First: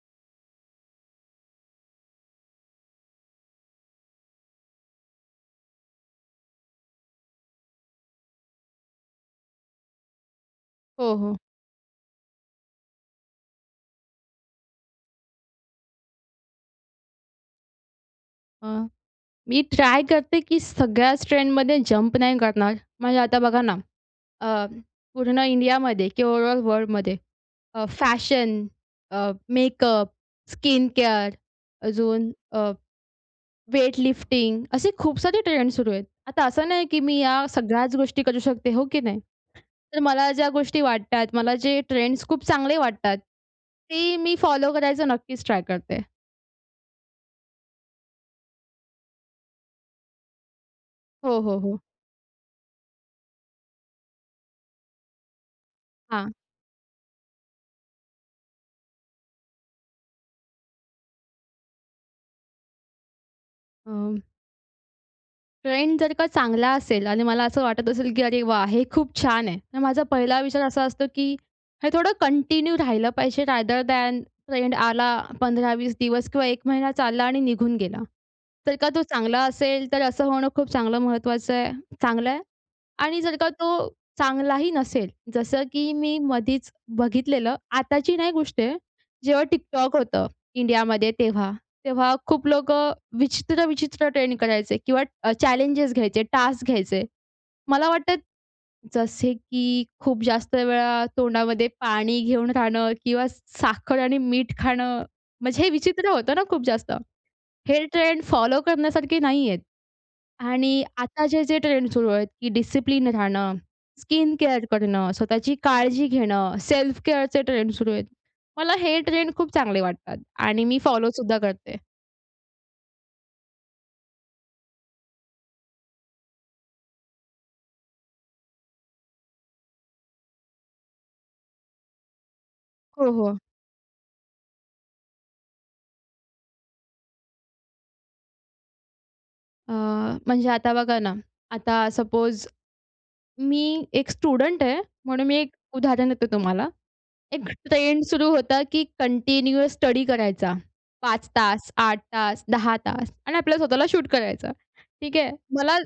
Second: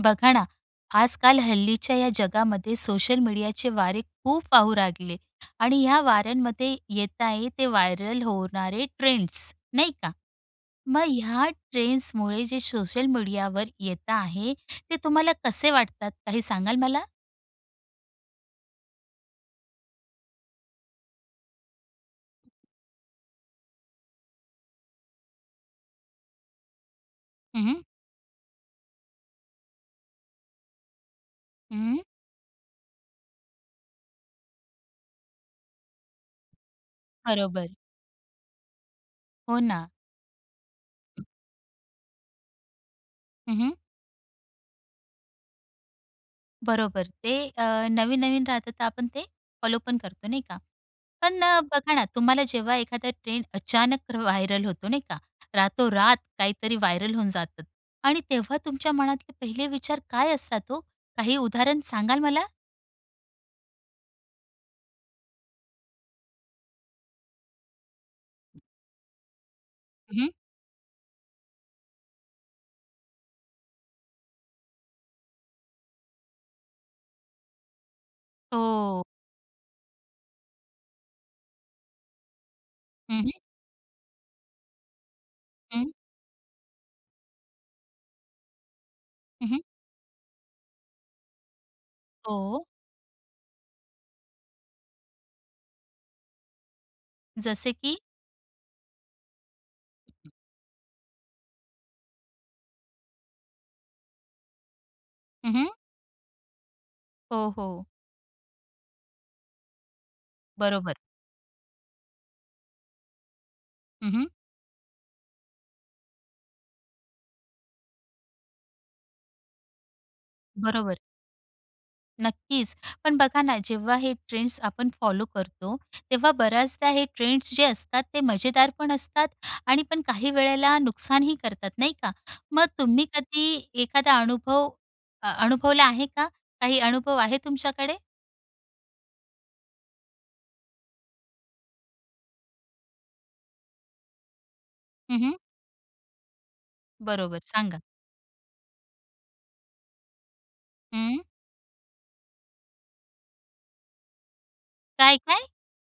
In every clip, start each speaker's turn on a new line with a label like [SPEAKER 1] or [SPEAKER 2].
[SPEAKER 1] बघा ना, आजकाल हल्लीच्या या जगामध्ये सोशल मीडियाचे वारे खूप वाहू लागले आणि या वाऱ्यांमध्ये येत आहे ते व्हायरल होणारे ट्रेंड्स, नाही का? मग
[SPEAKER 2] हो, हो.
[SPEAKER 1] ह्या ट्रेंड्समुळे जे सोशल मीडियाव येत आहे, ते तुम्हाला कसे वाटतात? काही सांगा ल मला?
[SPEAKER 2] अ, मी ट्राय करते की सगळ्याच ट्रेंडमध्ये जंप नाही करणार. म्हणजे आता बघा ना, अ, पूर्ण इंडियामध्ये किंवा ओवरऑल वर्ल्डमध्ये,
[SPEAKER 1] हं, हं.
[SPEAKER 2] अ, फॅशन, अ, मेकअप, स्किन केअर,
[SPEAKER 1] हं.
[SPEAKER 2] अजून अ, वेटलिफ्टिंग असे खूप सारी ट्रेंड सुरु आहेत. आता असं नाही की मी या
[SPEAKER 1] बरोबर.
[SPEAKER 2] सगळ्याच गोष्टी करू शकते, हो की नाही?
[SPEAKER 1] हो ना.
[SPEAKER 2] तर मला ज्या गोष्टी वाटतात, मला जे ट्रेंड्स खूप चांगले वाटतात.
[SPEAKER 1] हं, हं.
[SPEAKER 2] ते मी फॉलो करायचा नक्कीच ट्राय करते.
[SPEAKER 1] बरोबर ते अ, नवीन-नवीन राहतं तर आपण ते फॉलो पण करतो नाही का? पण
[SPEAKER 2] हो, हो, हो.
[SPEAKER 1] बघा ना, तुम्हाला जेव्हा एखादा ट्रेंड अचानक व्हायरल होतो नाही का? रातोरात
[SPEAKER 2] हां.
[SPEAKER 1] काहीतरी व्हायरल होऊन जातं आणि तेव्हा तुमच्या मनातले पहिले विचार काय असतात हो? काही उदाहरण सांगाल मला?
[SPEAKER 2] अ, ट्रेंड जर का चांगला असेल आणि मला असं वाटत असेल की अरे वाह! हे खूप छान आहे. तर माझा
[SPEAKER 1] हं.
[SPEAKER 2] पहिला विचार असा असतो, की हे थोडं कंटिन्यू राहिलं पाहिजे. रॅदर दॅन ट्रेंड आला, 15-20 दिवस किंवा 1 महिना चालला आणि निघून गेला. तर का तो
[SPEAKER 1] हो.
[SPEAKER 2] चांगला असेल तर असं होणं खूप चांगलं महत्त्वाचं आहे, चांगलं आहे. आणि
[SPEAKER 1] हं, हं.
[SPEAKER 2] जर का तो चांगलाही नसेल. जसं की
[SPEAKER 1] हं.
[SPEAKER 2] मी मधीच बघितलेलं, आताची नाही गोष्ट आहे. जेव्हा
[SPEAKER 1] अहं.
[SPEAKER 2] TikTok होतं इंडियामध्ये तेव्हा तेव्हा खूप
[SPEAKER 1] हो.
[SPEAKER 2] लोकं विचित्र-विचित्र ट्रेंड करायचे किंवा चॅलेंजेस घ्यायचे टास्क घ्यायचे
[SPEAKER 1] जसे
[SPEAKER 2] मला
[SPEAKER 1] की?
[SPEAKER 2] वाटतं जसे की खूप जास्त वेळा तोंडामध्ये पाणी घेऊन राहणं किंवा साखर आणि मीठ खाणं
[SPEAKER 1] हं,
[SPEAKER 2] म्हणजे हे
[SPEAKER 1] हं.
[SPEAKER 2] विचित्र होतं ना खूप जास्त,
[SPEAKER 1] हो, हो.
[SPEAKER 2] हे ट्रेंड फॉलो करण्यासारखे नाही आहेत आणि
[SPEAKER 1] बरोबर.
[SPEAKER 2] आता जे-जे ट्रेंड सुरु आहेत की डिसिप्लिन राहणं,
[SPEAKER 1] हं, हं.
[SPEAKER 2] स्किन केअर करणं, स्वतःची काळजी घेणं, सेल्फ केअरचे ट्रेंड सुरू आहेत. मला हे ट्रेंड खूप चांगले वाटतात आणि मी
[SPEAKER 1] बरोबर.
[SPEAKER 2] फॉलोसुद्धा करते.
[SPEAKER 1] नक्कीच. पण बघा ना जेव्हा हे ट्रेंड्स आपण फॉलो करतो तेव्हा बऱ्याचदा हे ट्रेंड्स जे असतात ते मजेदारपण असतात आणि पण काही वेळेला नुकसानही करतात नाही का? मग तुम्ही
[SPEAKER 2] हो, हो.
[SPEAKER 1] कधी एखादा अनुभव अ अनुभवला आहे का, काही अनुभव आहे तुमच्याकडे?
[SPEAKER 2] अ, म्हणजे आता बघा ना, आता सपोज, मी १ स्टुडंट आहे
[SPEAKER 1] हं,
[SPEAKER 2] म्हणून
[SPEAKER 1] हं.
[SPEAKER 2] मी १ उदाहरण देते तुम्हाला,
[SPEAKER 1] बरोबर,
[SPEAKER 2] १
[SPEAKER 1] सांगा?
[SPEAKER 2] ट्रेंड सुरु होता की कंटिन्युअस स्टडी करायचा.
[SPEAKER 1] हं.
[SPEAKER 2] ५ तास, ८ तास, १ ० तास आणि आपल्याला स्वतःला शूट करायचं.
[SPEAKER 1] काय,
[SPEAKER 2] ठीक आहे.
[SPEAKER 1] काय?
[SPEAKER 2] मला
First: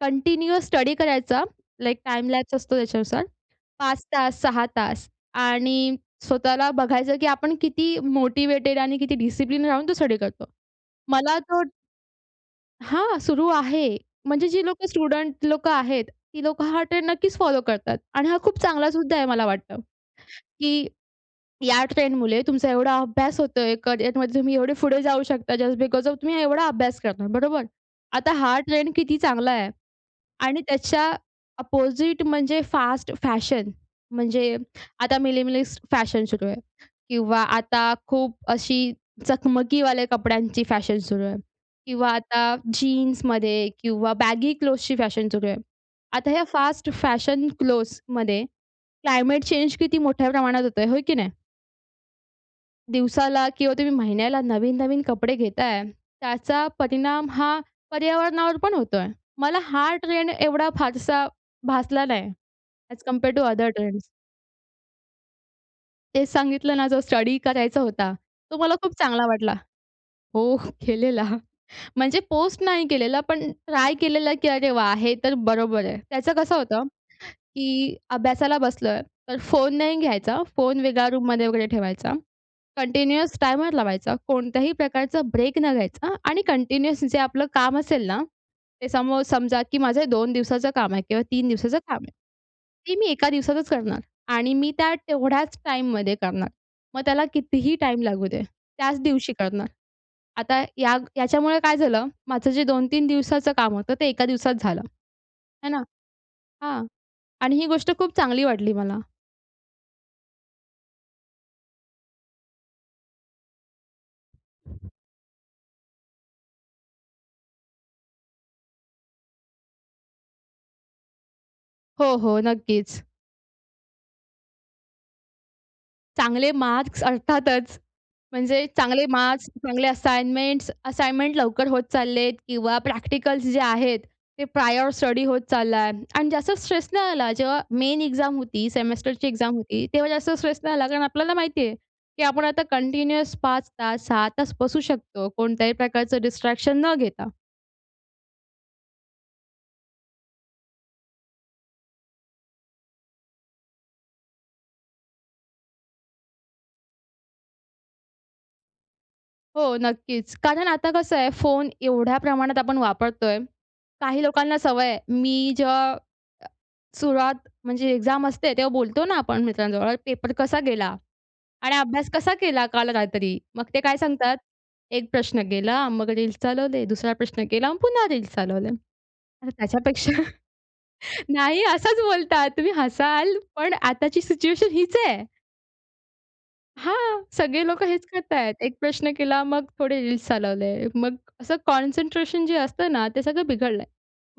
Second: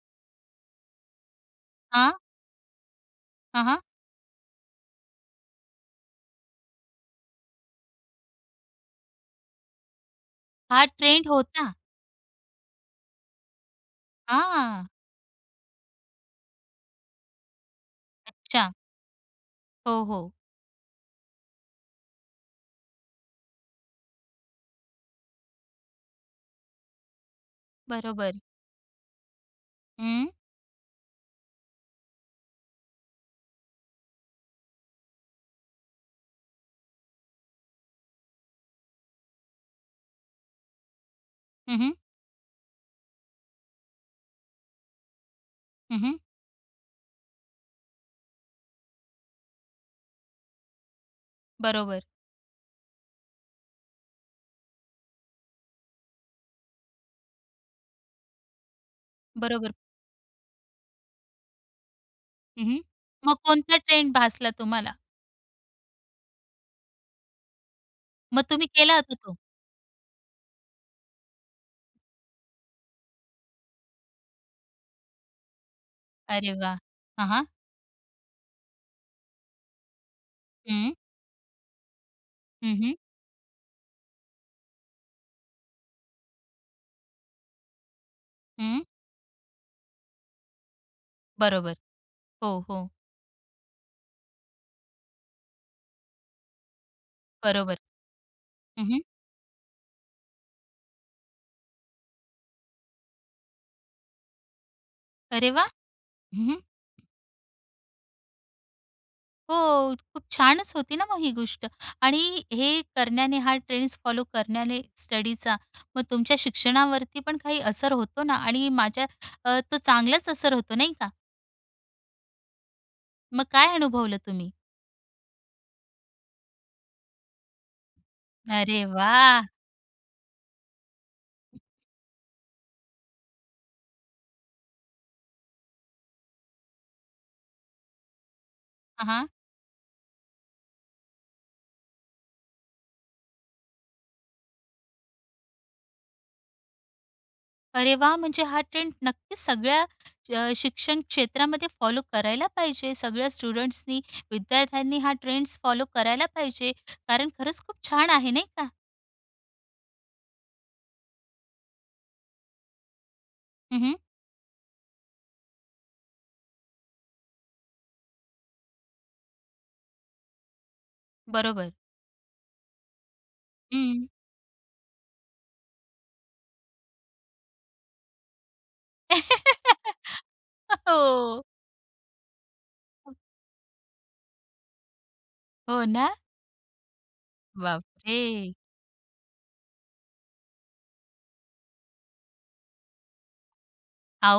[SPEAKER 2] कंटिन्युअस स्टडी करायचा, लाइक
[SPEAKER 1] हां?
[SPEAKER 2] टाइम लॅप्स असतो त्याच्यानुसार,
[SPEAKER 1] हां, हां.
[SPEAKER 2] ५ तास, ६ तास आणि स्वतःला बघायचं की आपण किती मोटिवेटेड आणि किती डिसिप्लिन राहून तो स्टडी करतो.
[SPEAKER 1] हा ट्रेंड
[SPEAKER 2] मला तो
[SPEAKER 1] होता.
[SPEAKER 2] हां, सुरू आहे. म्हणजे जी लोकं
[SPEAKER 1] हां.
[SPEAKER 2] स्टुडंट लोकं आहेत. ती लोकं हा ट्रेंड नक्कीच फॉलो करतात. आणि हा खूप
[SPEAKER 1] अच्छा.
[SPEAKER 2] चांगला सुद्धा आहे मला वाटतं.
[SPEAKER 1] हो, हो.
[SPEAKER 2] की या ट्रेंडमुळे तुमचा एवढा अभ्यास होतोय. करिअरमध्ये तुम्ही एवढे पुढे जाऊ शकता जस्ट बिकोज ऑफ तुम्ही एवढा अभ्यास करणार, बरोबर? आता
[SPEAKER 1] बरोबर.
[SPEAKER 2] हा ट्रेंड किती चांगला आहे
[SPEAKER 1] हं.
[SPEAKER 2] आणि त्याच्या ऑपोजिट म्हणजे फास्ट फॅशन, म्हणजे आता मिनिमलिस्ट फॅशन सुरू आहे किंवा आता खूप अशी चकमकीवाले कपड्यांची फॅशन सुरू आहे
[SPEAKER 1] हं, हं.
[SPEAKER 2] किंवा आता जीन्समध्ये किंवा बॅगी क्लोथ्सची फॅशन सुरू आहे.
[SPEAKER 1] हं, हं.
[SPEAKER 2] आता या फास्ट फॅशन क्लोथ्समध्ये, क्लायमेट चेंज किती मोठ्या प्रमाणात होतोय, होय की नाही?
[SPEAKER 1] बरोबर.
[SPEAKER 2] दिवसाला किंवा तुम्ही महिन्याला नवीन-नवीन कपडे घेताय, त्याचा परिणाम हा पर्यावरणावर पण होतोय. मला
[SPEAKER 1] बरोबर.
[SPEAKER 2] हा ट्रेंड एवढा फारसा भासला नाही,
[SPEAKER 1] हं, हं,
[SPEAKER 2] ॲज
[SPEAKER 1] मग
[SPEAKER 2] कम्पॅअर्ड टू अदर
[SPEAKER 1] कोणता
[SPEAKER 2] ट्रेंड्स.
[SPEAKER 1] ट्रेंड भासला तुम्हाला?
[SPEAKER 2] ते सांगितलं ना, जो स्टडी करायचा होता,
[SPEAKER 1] मग
[SPEAKER 2] तो
[SPEAKER 1] तुम्ही
[SPEAKER 2] मला खूप
[SPEAKER 1] केला होता,
[SPEAKER 2] चांगला
[SPEAKER 1] तो?
[SPEAKER 2] वाटला. हो, केलेला. म्हणजे पोस्ट नाही केलेला, पण ट्राय केलेलं, की अरे वा! हे तर बरोबर आहे. त्याचं
[SPEAKER 1] अरे
[SPEAKER 2] कसं
[SPEAKER 1] वाह!
[SPEAKER 2] होतं,
[SPEAKER 1] हां, हां.
[SPEAKER 2] की अभ्यासाला बसलोय, तर फोन नाही घ्यायचा, फोन
[SPEAKER 1] हं.
[SPEAKER 2] वेगळा रूममध्ये वगैरे ठेवायचा.
[SPEAKER 1] हं, हं.
[SPEAKER 2] कंटिन्युअस टायमर लावायचा, कोणत्याही प्रकारचा ब्रेक न घ्यायचा आणि कंटिन्युअस जे आपलं काम असेल ना,
[SPEAKER 1] हं.
[SPEAKER 2] ते सम हाऊ समजा की माझं 2 दिवसाचं काम आहे किंवा 3
[SPEAKER 1] बरोबर.
[SPEAKER 2] दिवसाचं काम आहे.
[SPEAKER 1] हो, हो.
[SPEAKER 2] ती मी 1 दिवसातच करणार आणि मी त्या तेवढ्याच टाईममध्ये करणार. मग त्याला कितीही
[SPEAKER 1] बरोबर.
[SPEAKER 2] टाइम लागू दे,
[SPEAKER 1] हं,
[SPEAKER 2] त्याच
[SPEAKER 1] हं.
[SPEAKER 2] दिवशी करणार. आता या याच्यामुळे काय झालं? माझं जे 2-3 दिवसाचं काम होतं, ते 1 दिवसात झालं.
[SPEAKER 1] अरे वा!
[SPEAKER 2] हाय ना?
[SPEAKER 1] हं, हं.
[SPEAKER 2] हां आणि ही गोष्ट खूप चांगली वाटली मला.
[SPEAKER 1] हो, खूप छानच होती ना मग ही गोष्ट आणि हे करण्याने, हा ट्रेंड्स फॉलो करण्याने, स्टडीचा, मग तुमच्या शिक्षणावरती पण काही असर होतो ना आणि माझ्या अ, तो चांगलाच असर होतो, नाही का?
[SPEAKER 2] हो, हो, नक्कीच.
[SPEAKER 1] मग काय अनुभवलं तुम्ही?
[SPEAKER 2] चांगले मार्क्स अर्थातच, म्हणजे
[SPEAKER 1] अरे
[SPEAKER 2] चांगले मार्क्स,
[SPEAKER 1] वाह!
[SPEAKER 2] चांगले असाइनमेंट्स. असाइनमेंट लवकर होत चाललेत किंवा प्रॅक्टिकल्स जे आहेत, ते प्रायर स्टडी होत चाललाय आणि जास्त स्ट्रेस नाही आला. जेव्हा मेन एक्झाम होती,
[SPEAKER 1] हां,
[SPEAKER 2] सेमेस्टरची
[SPEAKER 1] हां.
[SPEAKER 2] एक्झाम होती, तेव्हा जास्त स्ट्रेस नाही आला कारण आपल्याला माहिती आहे की आपण आता कंटिन्युअस 5 तास 6 तास बसू शकतो. कोणत्याही प्रकारचं डिस्ट्रॅक्शन न घेता.
[SPEAKER 1] अरे वाह! म्हणजे हा ट्रेंड नक्कीच सगळ्या अ, शिक्षण क्षेत्रामध्ये फॉलो करायला पाहिजे सगळ्या स्टुडंट्सनी, विद्यार्थ्यांनी, हा ट्रेंड्स फॉलो करायला पाहिजे कारण खरंच खूप छान आहे, नाही का?
[SPEAKER 2] हो नक्कीच. कारण आता कसं आहे, फोन एवढ्या प्रमाणात आपण वापरतोय.
[SPEAKER 1] हं, हं.
[SPEAKER 2] काही लोकांना सवय आहे, मी जेव्हा सुरुवात म्हणजे एक्झाम असते तेव्हा बोलतो ना आपण मित्रांजवळ, "पेपर कसा गेला?
[SPEAKER 1] बरोबर.
[SPEAKER 2] आणि अभ्यास कसा केला काल रात्री?" मग ते काय
[SPEAKER 1] हं.
[SPEAKER 2] सांगतात? एक प्रश्न गेला, मग रील्स चालवले, दुसरा प्रश्न केला आणि पुन्हा रील्स चालवले आणि
[SPEAKER 1] हं,
[SPEAKER 2] त्याच्यापेक्षा
[SPEAKER 1] हो.
[SPEAKER 2] नाही असाच बोलतात. तुम्ही हसाल पण आताची सिचुएशन हीच आहे.
[SPEAKER 1] हो ना.
[SPEAKER 2] हां, सगळे लोकं हेच करतायत.
[SPEAKER 1] बापरे!
[SPEAKER 2] १ प्रश्न केला मग थोडे रिल्स चालवले. मग असं कॉन्सनट्रेशन जे असतं ना, ते सगळं बिघडलंय.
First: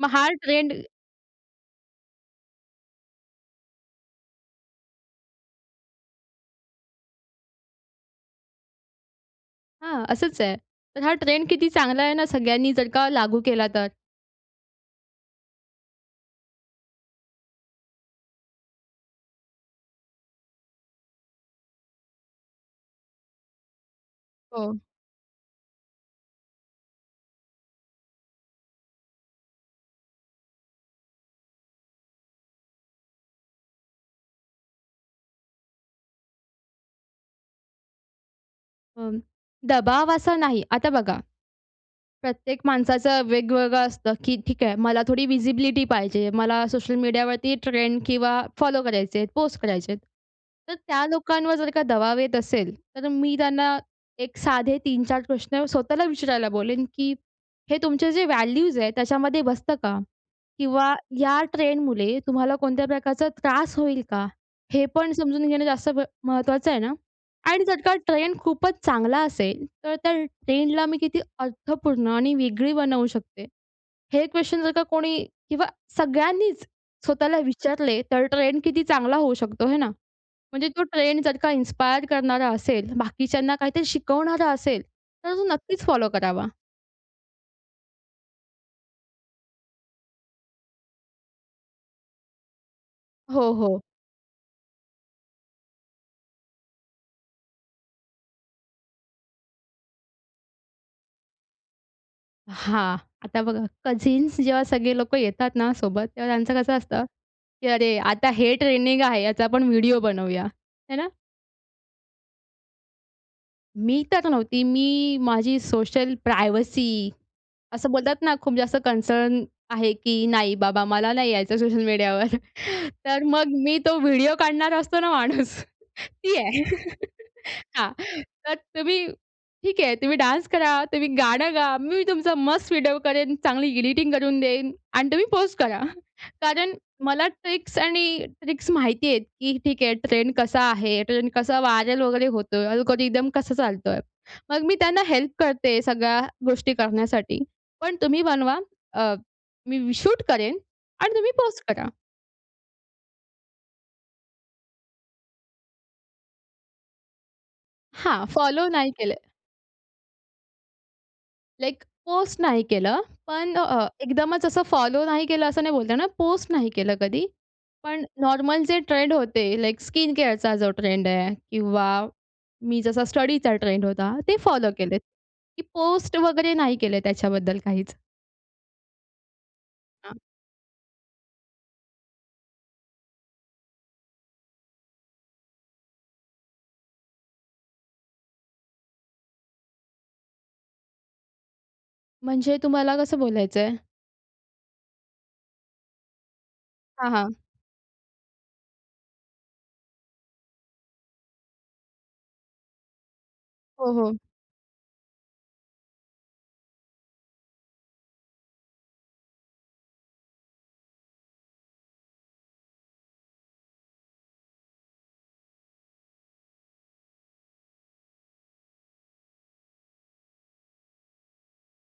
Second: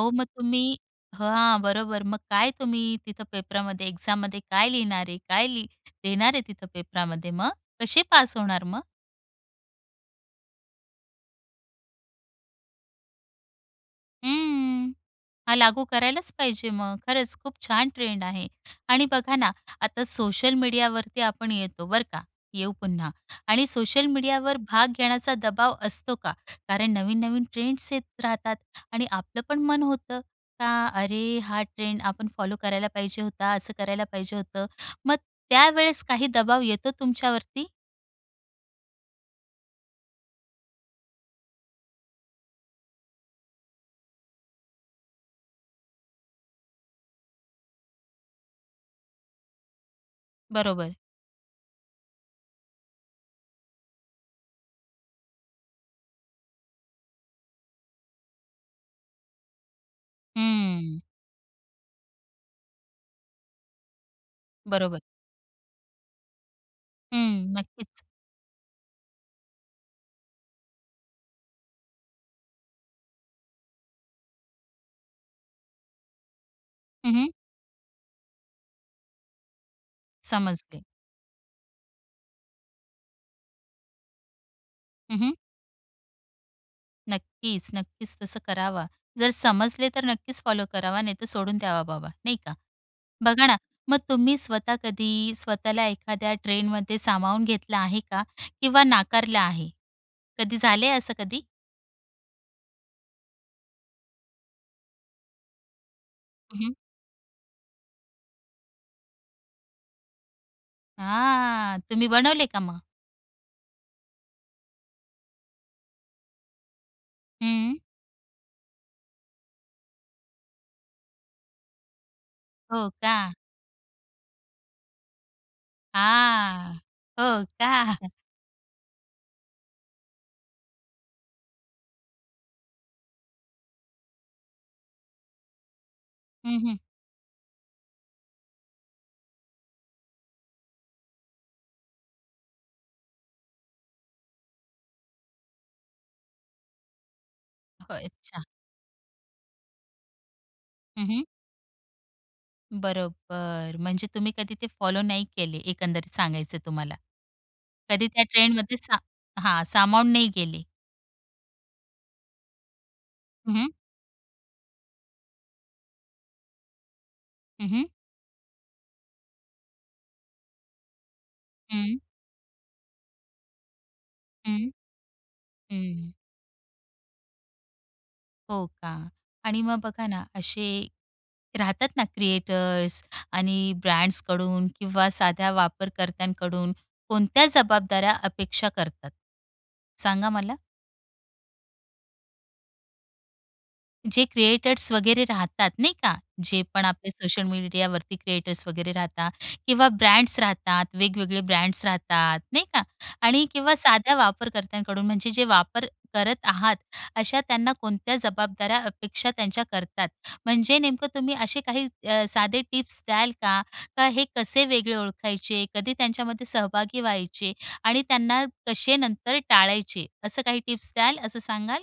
[SPEAKER 2] मग हा
[SPEAKER 1] मग
[SPEAKER 2] ट्रेंड
[SPEAKER 1] तुम्ही हं, हां, बरोबर. मग काय तुम्ही तिथं पेपरामध्ये एक्झाममध्ये काय लिहिणारे? काय लि लिहीणार आहे तिथं पेपरामध्ये मग? कशे पास होणार मग?
[SPEAKER 2] हां, असंच आहे. तर हा ट्रेंड किती चांगला आहे ना सगळ्यांनी जर का लागू केला तर.
[SPEAKER 1] हं, हा लागू करायलाच पाहिजे मग. खरंच खूप छान ट्रेंड आहे आणि बघा ना, आता सोशल मीडियावरती आपण येतो बरं का? येऊ पुन्हा आणि सोशल मीडियावरती
[SPEAKER 2] हो.
[SPEAKER 1] भाग घेण्याचा दबाव असतो का? कारण नवीन-नवीन ट्रेंड्स येत राहतात आणि आपलं पण मन होतं का. अरे! हा ट्रेंड आपण फॉलो करायला पाहिजे होता. असं करायला पाहिजे होतं मग त्यावेळेस काही दबाव येतो तुमच्यावरती?
[SPEAKER 2] अं, दबाव असा नाही. आता बघा, प्रत्येक माणसाचं वेगवेगळं असतं की ठीक आहे, मला थोडी व्हिजिबिलिटी पाहिजे. मला सोशल मीडियावरती ट्रेंड किंवा फॉलो करायचंय, पोस्ट करायचेत. तर
[SPEAKER 1] बरोबर.
[SPEAKER 2] त्या लोकांवर जर का दबाव येत असेल तर मी त्यांना एक साधे ३ -४ प्रश्न स्वतःला विचारायला बोलेन की, हे तुमचे जे व्हॅल्यूज आहेत, त्याच्यामध्ये बसतं का? किंवा
[SPEAKER 1] हं.
[SPEAKER 2] या ट्रेंडमुळे तुम्हाला कोणत्या प्रकारचा त्रास होईल का? हे
[SPEAKER 1] बरोबर.
[SPEAKER 2] पण समजून घेणं जास्त ब महत्त्वाचं आहे ना?
[SPEAKER 1] हं,
[SPEAKER 2] आणि जर का
[SPEAKER 1] नक्कीच.
[SPEAKER 2] ट्रेंड खूपच चांगला असेल तर त्या ट्रेंडला मी किती अर्थपूर्ण आणि वेगळी बनवू शकते? हे क्वेशन जर का कोणी किंवा सगळ्यांनीच
[SPEAKER 1] हं, हं.
[SPEAKER 2] स्वतःला विचारले तर ट्रेंड किती चांगला होऊ शकतो, आहे ना? म्हणजे
[SPEAKER 1] समजले.
[SPEAKER 2] तो ट्रेंड जर का इन्स्पायर करणारा असेल. बाकीच्यांना काहीतरी शिकवणारा असेल.
[SPEAKER 1] हं, हं.
[SPEAKER 2] तर तो नक्कीच फॉलो करावा.
[SPEAKER 1] नक्कीच, नक्कीच. तसं करावा. जर समजले तर नक्कीच फॉलो करावा नाहीतर सोडून द्यावा बाबा, नाही का. बघा
[SPEAKER 2] हो,
[SPEAKER 1] ना,
[SPEAKER 2] हो.
[SPEAKER 1] मग तुम्ही स्वतः कधी स्वतःला एखाद्या ट्रेंडमध्ये सामावून घेतलं आहे का? किंवा नाकारलं आहे? कधी झालंय असं कधी?
[SPEAKER 2] हां, आता बघा कझिन्स जेव्हा सगळे लोकं येतात ना सोबत, तेव्हा त्यांचं
[SPEAKER 1] हं, हं.
[SPEAKER 2] कसं असतं की अरे आता हे ट्रेंडीग आहे याचा आपण व्हिडिओ बनवूया. है ना?
[SPEAKER 1] हां तुम्ही बनवले का मग?
[SPEAKER 2] मी तर नव्हती, मी माझी सोशल प्रायवसी
[SPEAKER 1] हं.
[SPEAKER 2] असं बोलतात ना, खूप जास्त कन्सर्न आहे की नाही बाबा, मला नाही यायचं सोशल मीडियावर.
[SPEAKER 1] हो
[SPEAKER 2] तर
[SPEAKER 1] का?
[SPEAKER 2] मग मी तो व्हिडिओ काढणार असतो ना माणूस ती आहे.
[SPEAKER 1] हां, हो का?
[SPEAKER 2] हां, तर तुम्ही ठीक आहे तुम्ही डान्स करा, तुम्ही गाणं गा, मी तुमचा मस्त व्हिडिओ करेन, चांगली एडिटिंग करून देईन आणि तुम्ही पोस्ट करा
[SPEAKER 1] हं,
[SPEAKER 2] कारण
[SPEAKER 1] हं.
[SPEAKER 2] मला ट्रिक्स आणि ट्रिक्स माहिती आहेत की ठीक आहे ट्रेंड कसा आहे, ट्रेंड कसा व्हायरल वगैरे होतोय अल्गोरिथम कसा चालतोय. मग मी त्यांना हेल्प करते, सगळ्या गोष्टी करण्यासाठी
[SPEAKER 1] हो,
[SPEAKER 2] पण तुम्ही
[SPEAKER 1] अच्छा.
[SPEAKER 2] बनवा अ, मी शूट करेन
[SPEAKER 1] हं,
[SPEAKER 2] आणि
[SPEAKER 1] हं.
[SPEAKER 2] तुम्ही पोस्ट करा.
[SPEAKER 1] बरोबर, म्हणजे तुम्ही कधी ते फॉलो नाही केले. एकंदरीत सांगायचं तुम्हाला. कधी त्या
[SPEAKER 2] हां, फॉलो
[SPEAKER 1] ट्रेनमध्ये
[SPEAKER 2] नाही
[SPEAKER 1] सा
[SPEAKER 2] केलंय.
[SPEAKER 1] हां, सामावून नाही गेले.
[SPEAKER 2] लाइक पोस्ट नाही केलं,
[SPEAKER 1] हं,
[SPEAKER 2] पण
[SPEAKER 1] हं.
[SPEAKER 2] अ, एकदमच असं फॉलो नाही केलं असं नाही बोलता येणार. पोस्ट नाही केलं कधी,
[SPEAKER 1] हं, हं.
[SPEAKER 2] पण नॉर्मल जे ट्रेंड होते, लाइक स्किन केअर चा जो ट्रेंड आहे, किंवा
[SPEAKER 1] हं.
[SPEAKER 2] मी जसा स्टडीचा ट्रेंड होता, ते फॉलो
[SPEAKER 1] हं.
[SPEAKER 2] केलेत. की
[SPEAKER 1] हं.
[SPEAKER 2] पोस्ट वगैरे नाही केले त्याच्याबद्दल काहीच.
[SPEAKER 1] हो का? आणि मग बघा
[SPEAKER 2] हां.
[SPEAKER 1] ना, असे राहतात ना क्रिएटर्स आणि ब्रँड्सकडून किंवा साध्या वापरकर्त्यांकडून कोणत्या जबाबदाऱ्या अपेक्षा करतात? सांगा मला.
[SPEAKER 2] म्हणजे तुम्हाला कसं बोलायचंय?
[SPEAKER 1] जे क्रिएटर्स वगैरे राहतात नाही का, जे पण
[SPEAKER 2] हां,
[SPEAKER 1] आपले
[SPEAKER 2] हां.
[SPEAKER 1] सोशल मीडियावरती क्रिएटर्स वगैरे राहतात, किंवा ब्रँड्स राहतात, वेगवेगळे ब्रँड्स राहतात नाही का? आणि किंवा
[SPEAKER 2] हो,
[SPEAKER 1] साध्या
[SPEAKER 2] हो.
[SPEAKER 1] वापरकर्त्यांकडून म्हणजे जे वापर करत आहात, अशा त्यांना कोणत्या जबाबदाऱ्या अपेक्षा त्यांच्या करतात? म्हणजे नेमकं तुम्ही असे काही अ, साधे टिप्स द्याल का? का हे कसे वेगळे ओळखायचे? कधी त्यांच्यामध्ये सहभागी व्हायचे? आणि त्यांना कसे नंतर टाळायचे? असं काही टिप्स द्याल? असं सांगाल?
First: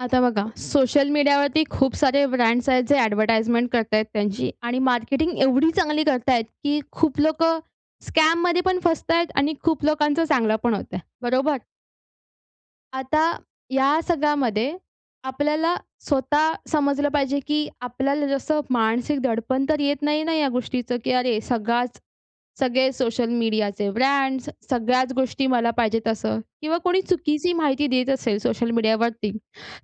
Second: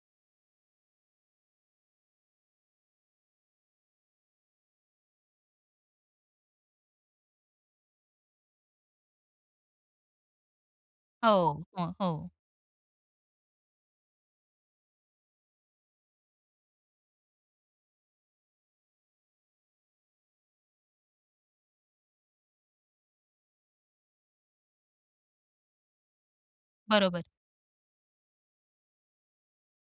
[SPEAKER 2] आता बघा, सोशल मीडियावरती खूप सारे ब्रँड्स आहेत, जे ॲडव्हर्टाइजमेंट करत आहेत, त्यांची आणि मार्केटिंग, एवढी चांगली करत आहेत, की खूप लोकं स्कॅममध्ये पण फसत आहेत आणि खूप लोकांचं चांगलं पण होतं आहे. बरोबर?
[SPEAKER 1] हो, हो, हो.
[SPEAKER 2] आता या सगळ्यामध्ये आपल्याला स्वतः समजलं पाहिजे, की आपल्याला जसं मानसिक दडपण तर येत नाही ना, या गोष्टीचं, की अरे सगळाच सगळे सोशल मीडियाचे ब्रँड्स, स सगळ्याच गोष्टी मला पाहिजे तसं किंवा कोणी
[SPEAKER 1] बरोबर.
[SPEAKER 2] चुकीची माहिती देत असेल सोशल मीडियावरती,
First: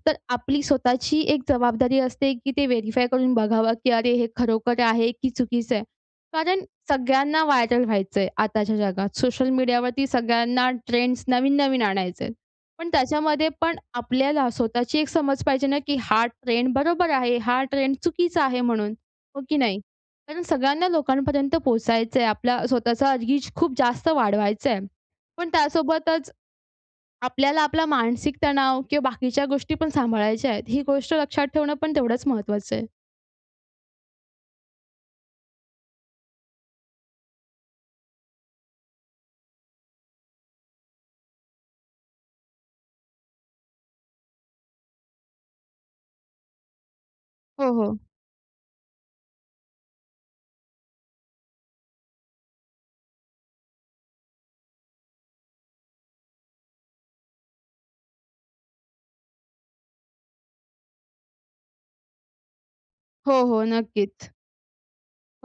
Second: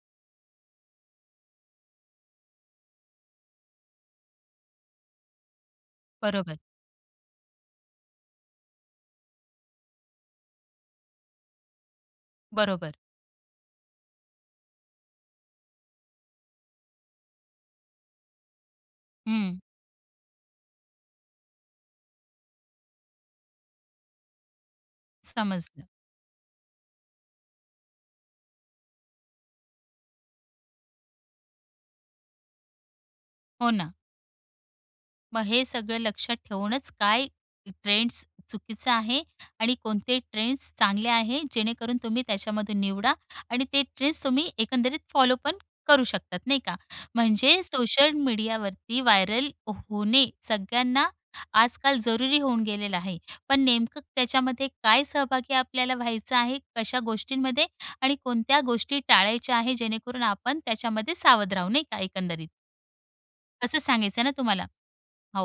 [SPEAKER 2] तर आपली स्वतःची एक जबाबदारी असते, की ते व्हेरिफाय करून बघावं, की अरे! हे खरोखर आहे, की चुकीचं आहे?
[SPEAKER 1] बरोबर.
[SPEAKER 2] कारण सगळ्यांना व्हायरल व्हायचं आहे, आताच्या जगात. सोशल मीडियावरती सगळ्यांना ट्रेंड्स नवीन-नवीन आणायचे आहेत, पण
[SPEAKER 1] बरोबर.
[SPEAKER 2] त्याच्यामध्ये पण आपल्याला स्वतःची एक समज पाहिजे ना, की हा ट्रेंड बरोबर आहे, हा ट्रेंड चुकीचा आहे. म्हणून हो की
[SPEAKER 1] हं.
[SPEAKER 2] नाही? कारण सगळ्यांना लोकांपर्यंत पोहचायचंय, आपल्या स्वतःचा रिच खूप जास्त वाढवायचंय. पण
[SPEAKER 1] समजलं.
[SPEAKER 2] त्यासोबतच, आपल्याला आपला मानसिक तणाव किंवा बाकीच्या गोष्टी पण सांभाळायच्या आहेत. ही गोष्ट लक्षात ठेवणं पण तेवढंच महत्त्वाचं आहे.
[SPEAKER 1] हो, ना. मग हे सगळं लक्षात ठेवूनच, काय ट्रेंड्स चुकीचा आहे आणि कोणते ट्रेंड्स चांगले आहे, जेणेकरून तुम्ही त्याच्यामधून निवडा आणि ते ट्रेंड्स तुम्ही एकंदरीत फॉलोपण करू शकतात, नाही का? म्हणजे
[SPEAKER 2] हो, हो.
[SPEAKER 1] सोशल मीडियावरती व्हायरल होणे सगळ्यांना आजकाल जरुरी होऊन गेलेलं आहे, पण नेमकं त्याच्यामध्ये काय सहभागी आपल्याला व्हायचं आहे, कशा गोष्टींमध्ये आणि कोणत्या गोष्टी टाळायच्या आहे, जेणेकरून आपण त्याच्यामध्ये सावध राहू नाही का, एकंदरीत?
[SPEAKER 2] हो, हो,
[SPEAKER 1] असं सांगायचं आहे ना,
[SPEAKER 2] नक्कीच.
[SPEAKER 1] तुम्हाला?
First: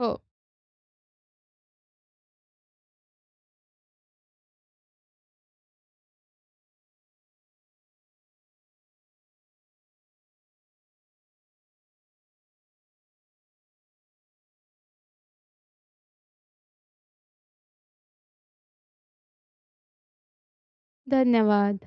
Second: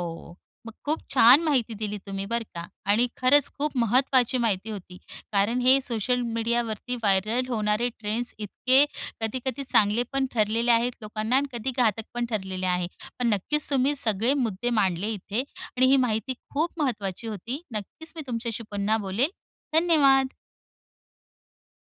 [SPEAKER 2] हो.
[SPEAKER 1] मग खूप छान माहिती दिली तुम्ही, बरं का आणि खरंच खूप महत्त्वाची माहिती होती, कारण हे सोशल मीडियावरती व्हायरल होणारे ट्रेंड्स, इतके कधी-कधी चांगले पण ठरलेले आहेत लोकांना आणि कधी घातक पण ठरलेले आहे. पण नक्कीच तुम्ही सगळे मुद्दे मांडले इथे आणि ही माहिती खूप महत्त्वाची होती. नक्कीच, मी तुमच्याशी पुन्हा बोलेल, धन्यवाद.
[SPEAKER 2] धन्यवाद.